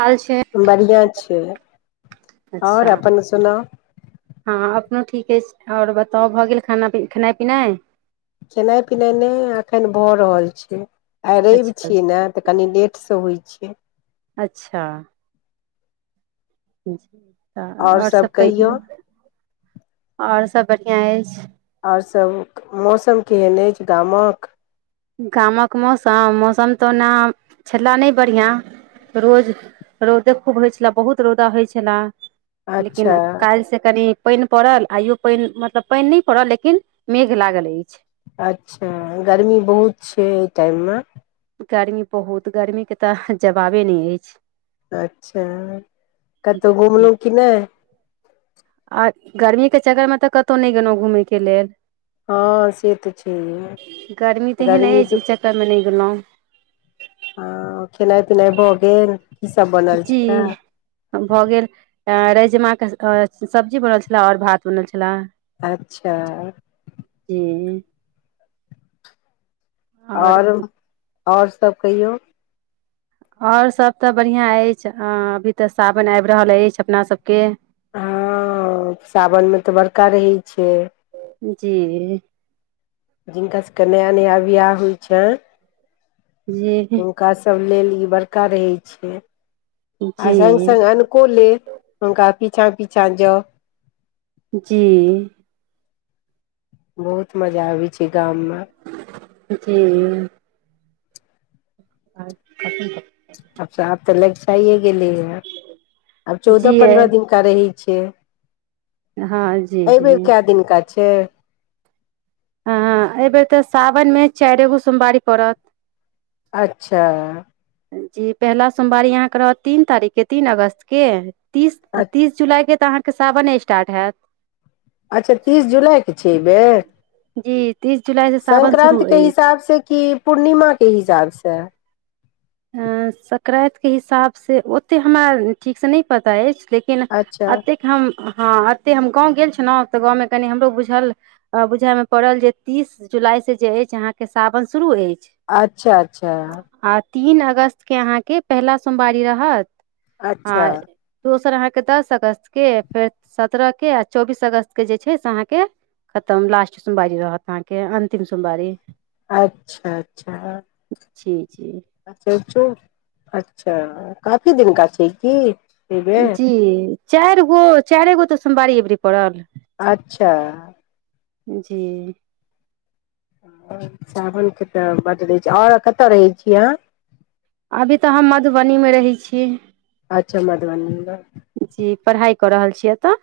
हाल छै बढ़ियाँ छै और अच्छा अपन सुनाउ हँ अपनो ठीके छै और बताउ भऽ गेल खाना प खेनाइ पिनाइ खेनाइ पिनाइ नहि एखन भऽ रहल छै आइ रैब अच्छा छियै ने तऽ कनि लेटसँ होइ छै अच्छा तऽ आओर और सभ सब कहियौ और सब बढ़ियाँ अइछ और सब मौसम केहेन अइछ गामक गामक मौसम मौसम तऽ ओना छला नहि बढ़ियाँ रोज रौदे खूब होइ छला बहुत रौदा होइ छला लेकिन अच्छा काइल से कनी पइनि पड़ल आइयो पइनि मतलब पइन नहि पड़ल लेकिन मेघ लागल अइछ अच्छा गर्मी बहुत छै ओइ टाइमम गर्मी बहुत गर्मी के तऽ जबाबे नहि अइछ अच्छा कतौ घुमलहुँ कि नहि आ गर्मीके चक्करमे तऽ कतौ नहि गेलौ घूमयके लेल हँ से तऽ छैहे गर्मी तेहन अइछ ई चक्करमे नहि गेलौ हँ खेनाइ पिनाइ भऽ गेल सब बनल जी छलै भऽ गेल रैजमा के सब्जी बनल छला और भात बनल छला अच्छा जी आओर आओर सभ कहियौ आओर सभ तऽ बढ़िआँ अछि अभी तऽ सावन आबि रहल अछि अपनासभके हँ साावन मे तऽ बड़का रहै छै जी के नया नया बियाह होइ छै जी ई बड़का रहै छै आ संग जी संग अननको लेल हुनका पिछाँ पीछाँ ज जी बहुत मजा आबैत छै गाममे जी अच्छा ठीक अबफ तऽ लग जाइए गेलेये अब चौदह जी पन्द्रह दिन का रही हँ जी एहिबेर जी क दिनकनका छै हँ एहि बेेर तऽ साावनमे चारि एगो सोमवारी पड़त अच्छा जी पहिला सोमवारी यहाँके रहत तीन तारीखके तीन अगस्तके तीस तीस जुलाइके तऽ अहाँके सावने स्टार्ट हैत अच्छा तीस जुलाइके छै एहि बेेर जी तीस जुलाइसँ सावन शुरू संक्रान्ते अछि हिसाबसँ कि पूर्णिमाके हिसाबसँ सकरानतिके हिसाबसँ ओतेक हमरा ठीकसँ नहि पता अछि लेकिन अच्छा एतेक हम हँ एते हम गाँंव गेल छलहुौं तऽ गाँं में कनी हमरो बुझल बुझए मे पड़ल जे तीस जू जुलाई से जे अछि अहाँ के सावन शुरू अछि अच्छा अच्छा आ तीन अगस्त के अहाँके पहिला सोवारी रहत आ अच्छा अहाँके दस अगस्त के फेर सत्रह के आ चौबीस अगस्त के जे छै से अहाँके खतम लास्ट सोमवारी रहत अहाँके अंतिम सोमवारी अच्छा अच्छा जी जी अच्छा अच्छा काफी दिन का छै की बेर जी चारि गो चारे गो तऽ सोमवारी अबरी पड़ल अच्छा जी सावनके तऽ बड रहै छै आओर कतय रहै छी अहाँ अभी तऽ हम मधुबनी मे रहै छी अच्छा मधुबनी मे जी पढ़ाइ कऽ रहल छियै एतऽ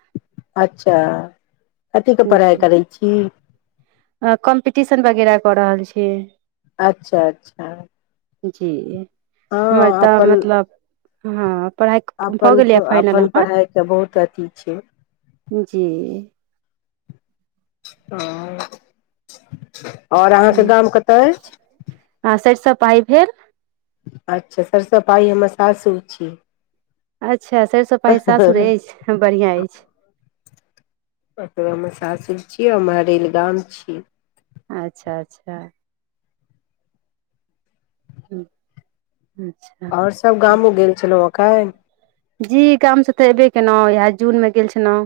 अच्छा कथी के पढ़ाइ करै छी अ कम्पिटिशन वगैरह कऽ रहल छी अच्छा अच्छा जी हमर हँ तऽ अपन मतलब हँ पढ़ाइ भऽ अपन गेलैए त फाइनल अपन हमर पढ़ाइके बहुत अथी छै जी हँ आओर अहाँ के गाम कतय अछि पाइभैर अच्छा सरिसो पाइ हमर सासुर छी अच्छा सरिसो पाइ सासुर ओकर अछि बढ़िआँ अछि ओाद मे सासुर छी आर महरैल गाम छी अच्छा अच्छा ह्म आओर सभ गामो गेल छलहुँ एखन जी गामसँ तऽ एबे केलहुँ यहै जून मे गेल छलहुँ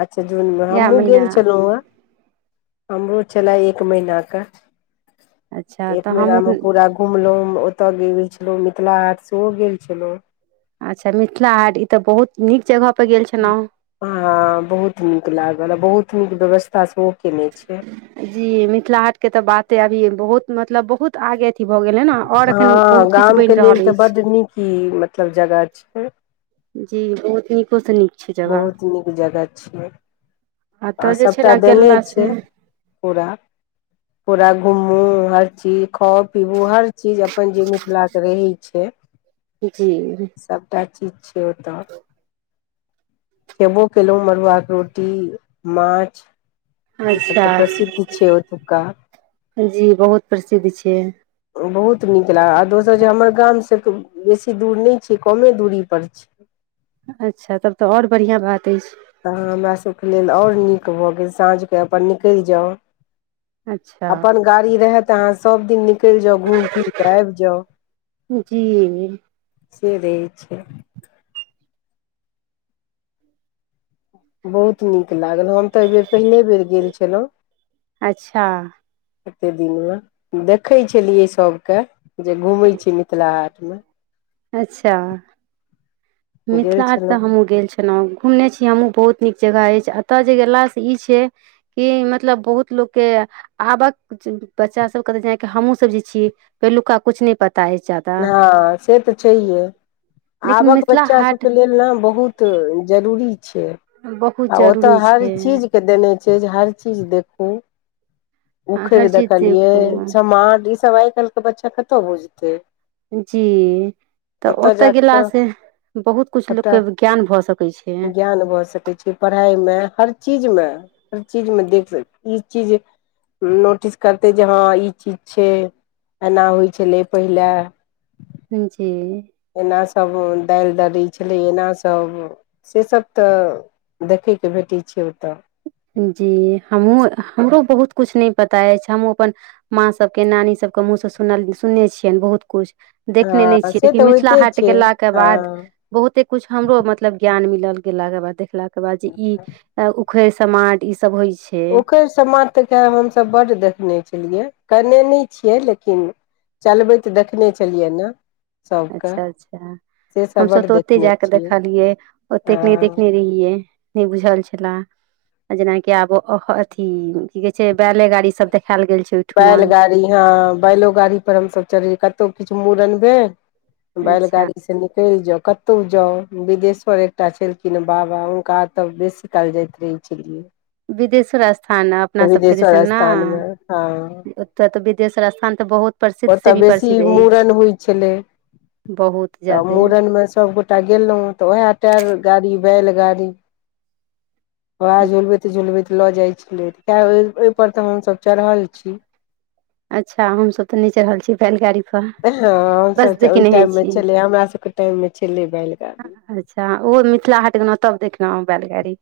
अच्छा जूनमे इएह हमहूँ महिना गेल छलहुँ हेँ हमरो छलै एक महीना क अच्छा एक तऽ महीना हमहूँ मे पूरा घुमलहुं हम ओतय गै छलहुँ मिथिला हाट सेहो गेल छलहुँ अच्छा मिथिला हाट ई तऽ बहुत नीक जगह हँ बहुत नीक लागल बहुत नीक व्यवस्था सेहो केने छै जी मिथिला हाट के तऽ बाते अभी बहुत मतलब बहुत आगे भ गेलै न और एखन हँ बहुत किछु गाम ब‌इन के लेल रहल तऽ अछि बड नीक ई मतलब जगह छै जी ओहुत निकोसनी बहुत नीक जगह छियै अहां एतय जे छै सभटा ने देने छियै गेलासँ पूरा पूरा घुमू हर चीज खाउ पीबू हर चीज अपन जे मिथिला के रहे छै जी सभटा चीज छै ओतय खेबो केलहु मरुआक रोटी माछ ईसभ अच्छा तऽ प्रसिद्ध छै ओतुका जी बहुत प्रसिद्ध छै बहुत नीक लागल आ दोसर जे हमर गाम से तऽ बेसी दूर नहि छै कमे दूरी पर छै अच्छा तब तऽ और बढ़िआँ बात अछि तऽ हमरा सभके लेल और नीक भऽ गेल साँझकेँ अपन निकलि जाउ अच्छा अपन गाड़ी रहे त अहाँ सब दिन न निकलि जाउ घूम फिर क आबि जाउ जी से रहै छै बहुत नीक लागल हम तऽ एहि बेेर पहिले बेर गेल छलहुँ अच्छा कतेक दिनमे देखै छलियै सभके जे घूमै छै मिथिला हाटमे अच्छा गेल मिथिला हाट तऽ छलहुँ हमहु गेल छल केना घुमने छी हमहु बहुत नीक जगह अछि एतए जे गेला से ई छै कि मतलब बहुत लोगके आबक बच्चा सब कतो जाय के हमहु सब जे छियै पहिलुका कुछ नहि पता अछि जादा हँ से तऽ छैहे लेकिन आबक ब मिथिला बच्चा हाट सबके लेल ने बहुत जरूरी छियै बहुत आ ओतय जरूरी हर छै चीजके देने छै जे हर चीज देखू आ हर उखरि चीज देखलियै देखू समाट ई सब आइ काल् के बच्चा कतहु बुझते जी तऽ ओतऽ जाक तऽ गेलासँ बहुत किछु सभटा लोकके ज्ञान भऽ सकैत छै ज्ञान भऽ सकैत छै पढ़ाइमे हर चीजमे हर चीजमे देख सक ई चीज नोटिस करते जे हँ ई चीज छै एना होइ छलै पहिले ह छै एना सब दालि दर् कहे छलै एना सब से सब तऽ देखैके भेटै छै ओतऽ जी हमहु हमरो बहुत कुछ नै पता अछि हमहु अपन माँ सब के नानी सब के मुँह से सुनल सुनने छियनि बहुत कुछ देखने नहि हँ छियै से लेकिन तऽ मिथिला होइते हाट छियै गेला के बाद हँ बहुते कुछ हमरो मतलब ज्ञान मिल गेलाक के बाद देखलाक के बाद जे ई उखैर समाट ई सब होइ छै ओखर समाट तऽ खैर हमसभ बड्ड देखने छलियै कैने नहि छियै लेकिन चलबैतऽ देखने छलियै ने सभके अच्छा अच्छा से सब हमसभ बड्ड तऽ ओते देखने जा कऽ छियै देखलियै ओतेक नहि हँ देखने रहियै नै बुझल छला जेनाकि आब अथी की कहे छै बैले गाड़ी सब देख बैलगाड़ी हाँ बैलो गाड़ी पर हमसब चढ़ैै कतउ किछ मूड़न भैल अच्छा बैलगाड़ी से निकलि जाउ कतहु जाउ बिदेश्वर एकटा छलखिन ह बाबा हुनका तऽ बेसी काल जाइत रहै छलियै बिदेश्वर स्थान अपना सबके दिसन बिदेश्वर स्थान मे ने ओते तऽ बिदेश्वर स्थान तऽ बहुत प्रसिद्ध ओ तऽ से भी बेसी प्रसिद्ध अछि मूड़न होइ छलै बहुत तऽ ज्यादे मूड़न में सबगोटा गेलहुँ तऽ उएह टार गाड़ी बैलगाड़ी ओह झुलबेत झुलबेत लऽ जाइ छलै ते ओहिपर तऽ हमसब चढ़ल छी अच्छा हमसब तऽ नहि चढ़ छियै बैल गाड़ी हेलो हाँ हमसब त ओहि टाइममे छी छलै हमरा सबके टाइममे छलै बैलगाड़ी ओहो मिथिला हाट गेलहुँ तब देखलहुँ बैलगाड़ी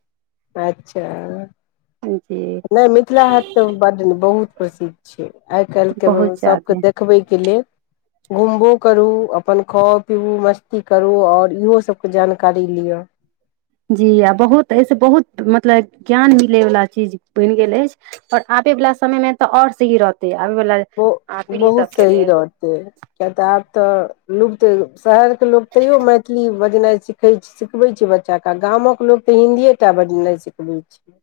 अच्छा जी नहि मिथिला हाट तऽ बड्ड बहुत प्रसिद्ध छै आइ काल्हिके बहुत सबके ज्यादे देखबैके लेल घुमबो करू अपन खाउ पीबू मस्ती करू ओर इहो सबके जानकारी लिअ जी आ बहुत एहिसे बहुत मतलब ज्ञान मिलैवला चीज बनि गेल अछि ओर आ आबे वाला समय मे तऽऔर सही रहतै आबयवला ब पीढ़ी बहुत सभके सही लेल रहतेै क्य तऽ आब तऽ लुप्त शहर के लोग तैयो मैथिली बजनाई सखै सिखबै छियै बच्चाके गामक लोक तऽ हिन्दीए टा बज नहि सिखबै छै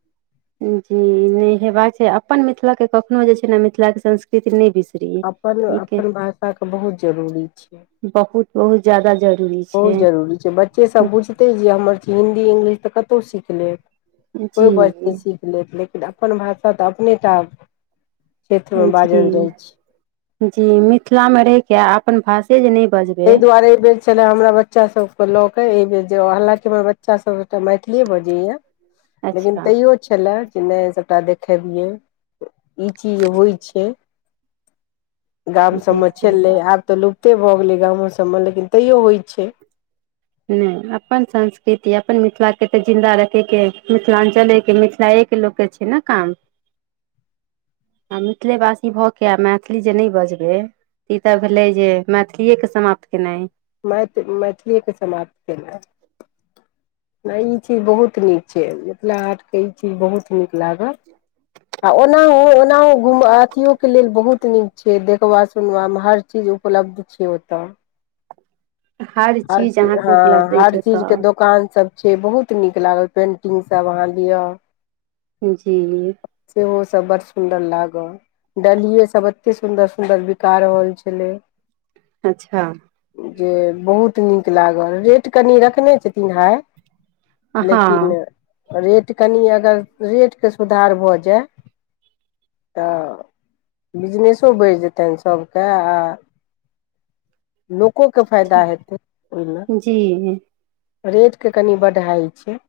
जी नहि हेबाक छै अपन मिथिलाके कखनो जे छै ने मिथिलाके संस्कृति नहि बिसर अपन अपन भाषाके बहुत जरूरी छै बहुत बहुत जादा जरु बहुत जरूरी छै बच्चेसभ बुझतै जे हमर हिंदी इंग्लिश तऽ कतहु सीख लेब जी कोइ बच्चे सीख लेत अपन भाषा तऽ अपनेटा क्षेत्रमे बाजल जी जाइ छै जी मिथिला मे रहि के अपन भाषे जे नहि बजबै ताहि दुआरे एहि बेर छले हमरा बच्चा सबके लऽ के एहि बेर जे हालकि हमर बच्चा सबटा मैथिलीए बाजयेया लेकिन अच्छा तैयो छलय कि नहि सबटा देखबियै ई चीज होइ छै गाम जी सबमे सही छललै बात आब तऽ छै लुप्ते भऽ गेलै गामो सबमे लेकिन तैओ होइ छै नहि अपन संस्कृति अपन मिथिलाके तऽ जिन्दा रखयके मिथिलाञ्चलेके मिथिला लोक के छै ने काम [inaudible] आ मिथिलेवासी भऽ कऽ आ मैथिली जे नहि बजबै ई तऽ भेलै जे मैथिलीएके समाप्त केनाई मैथिल मैथिलीएके समाप्त कनाई नहि ई चीज बहुत नीक छै मिथिला हाट कहैय छै बहुत नीक लागल आ ओनाहु ओनाहु अथियोके लेल बहुत नीक छै देखबा सुनबामे हर चीज उपलब्ध छै ओतऽ हर चीज ची अहाँके हाँ उपलब्ध हर अछि चीज के ओतऽ दोकान सब छै बहुत नीक लागल पेन्टिंगसब अहाँ लिअउ जी ओ सब बड़ सुन्दर लाग डलहि सब एते सुन्दर सुन्दर बिका रहल छलै अच्छा जे बहुत बहुत नीक लागल रेट कनि रखने छथिन हाय हँ लेकिन रेट कनि अगर रेटके सुधार भऽ जाय तऽ बिजनेसो बढ़ि जेतन सबके आ लोकोे फायदा हेतै ओहिमे जी रेटके कनि बड हाइ छै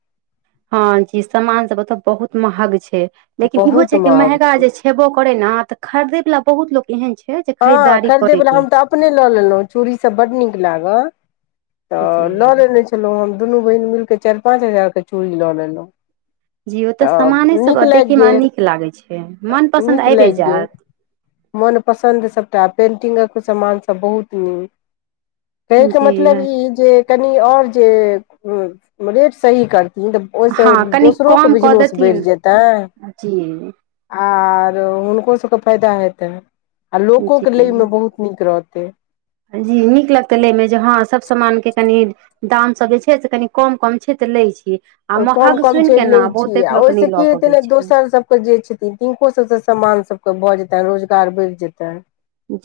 हँ जी सामान सब ओतऽ बहुत महग छै लेकिन इहो बहुत छै कि महग महगा छै जे छेबो कर करे न तऽ खरीदे वाला बहुत लो एहन छै जे हँ खरीदारी करैत खरीदैवला हम तऽ अछि अपने लऽ लेलहुँ चूड़ीसभ बड्ड नीक लागल तऽ लऽ जी लेने छलहुँ हम दुनू बहीन मिलि कऽ चारि पाँच हजारके चूड़ी लऽ ललेलउ जी ओ तऽ सामानेसभ देखयमे गेल नीक लागैत छै मनपसन्द आबिए जायत मनपसन्द सभटा पेन्टिंगक सामानसभ बहुत नीक कहैके जी मतलब ई जे कनि आओर जे रेट सही करतै तऽ ओहिसँ हँ कनि दोसरोके कम कऽ बिजनेस बढ़ि देथिन जेतै जी आर हुनको सबके फायदा हेतै आ लोकोक के लय मे जी बहुत नीक रहत जी नीक लगतै लेमे जे हँ सभ सामानके कनि दाम सब जे छै से कनी कम कम छै त लय छीय कम कम जे लैत छीयै आ लोक नहि ओहिसँ की लऽ हेतै पबै ने छै दोसरसभके जे छथिन तिनकोसभसँ सामानसभ भए जेते रोजगार बढ़ जेते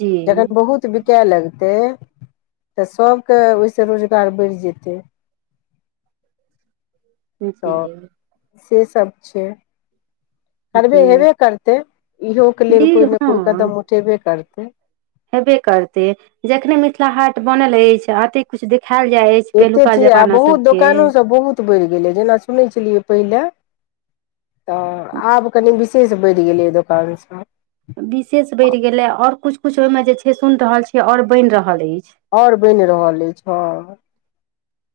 जी जखन बहुत बिकाय लगते तऽ सभके ओहिसँ रोजगार बढ़ि जेतै तऽ [unintelligible] से सभ छै करबे जी हेबे करतै इहो के जी लेल कोइ ने कोइ हँ कदम उठेबे करतै हेबे करतै जखने मिथिला हाट बनल अछि अ ते किछु देख एते छिय आ बहुत दोकानोसभ बहुत बढ़ि गेलै जेना सुनैत छलियै पहिले तऽ आब कनि विशेष बढ़ि गेलियै दोकानसँ विशेष बढ़ि गेले और कुछ कुछ ओहिमे जे छै सुन रहल छी और बनि रहल अछि आओर बनि रहल अछि हँ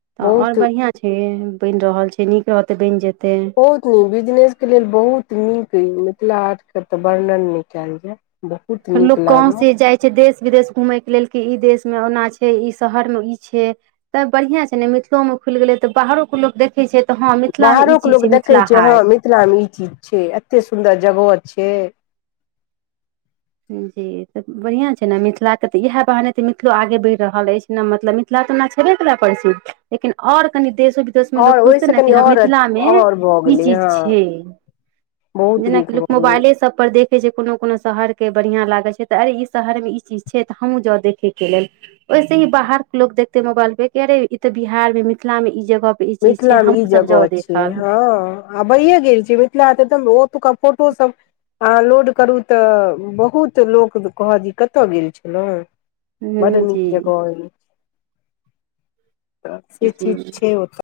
तऽ आओर बहुत बढ़िआँ छै बनि रहल छै नीक रहते बनि जेतै बहुत न बिजनेस के लेल बहुत नीक मिथिला हाट के तऽ वर्णन नहि कयल जाय बहुत नीक लोग कहं लागल से जाइ छै देश विदेश घूमय के लेल कि ई देश मे ओना छै ई शहर में ई छै तऽ बढ़िया छै ने मिथिलो में खुलि गेले तऽ बाहरो के लोक देख बाहरो के लोकग देखै छै हँ हाट मिथिला मे ई चीज छै एते सुन्दर जगह छै जी तऽ बढ़िआँ छै ने मिथिलाके तऽ इएह बहाने तऽ मिथिलो आगे बढ़ि रहल अछि ने मतलब मिथिला तऽना छेबे करै पड़ छै लेकिन आओर कनि देशो विदेश मे आओर लोक बुझते ओहिसँ ने कनि कि ह आओर मिथिला मे आओर भऽ ई गेलै चीज छै हँ बहुत नीक जेनाकि लोक भऽ गेलै मोबाइले सब पर देखे छै कोनो कोनो शहर के बढ़िया लागे छै त अरे ई शहर मे ई चीज छै तऽ हमहुँ जाउ देखे के लेल ओहिसे ही बाहर के लोग देखते मोबाइलबेे ई ते बिहार मे मिथिला मे ई जग मिथिला मे ई जगह छै हँ आ भहिए गेल छै मिथिला त ओ फोटो सभ अहाँ लोड करू तऽ बहुत लोक कहत जे ई कतय गेल छलहुँ बड हूँ जी नीक जगह हो से जी चीज छै ओतऽ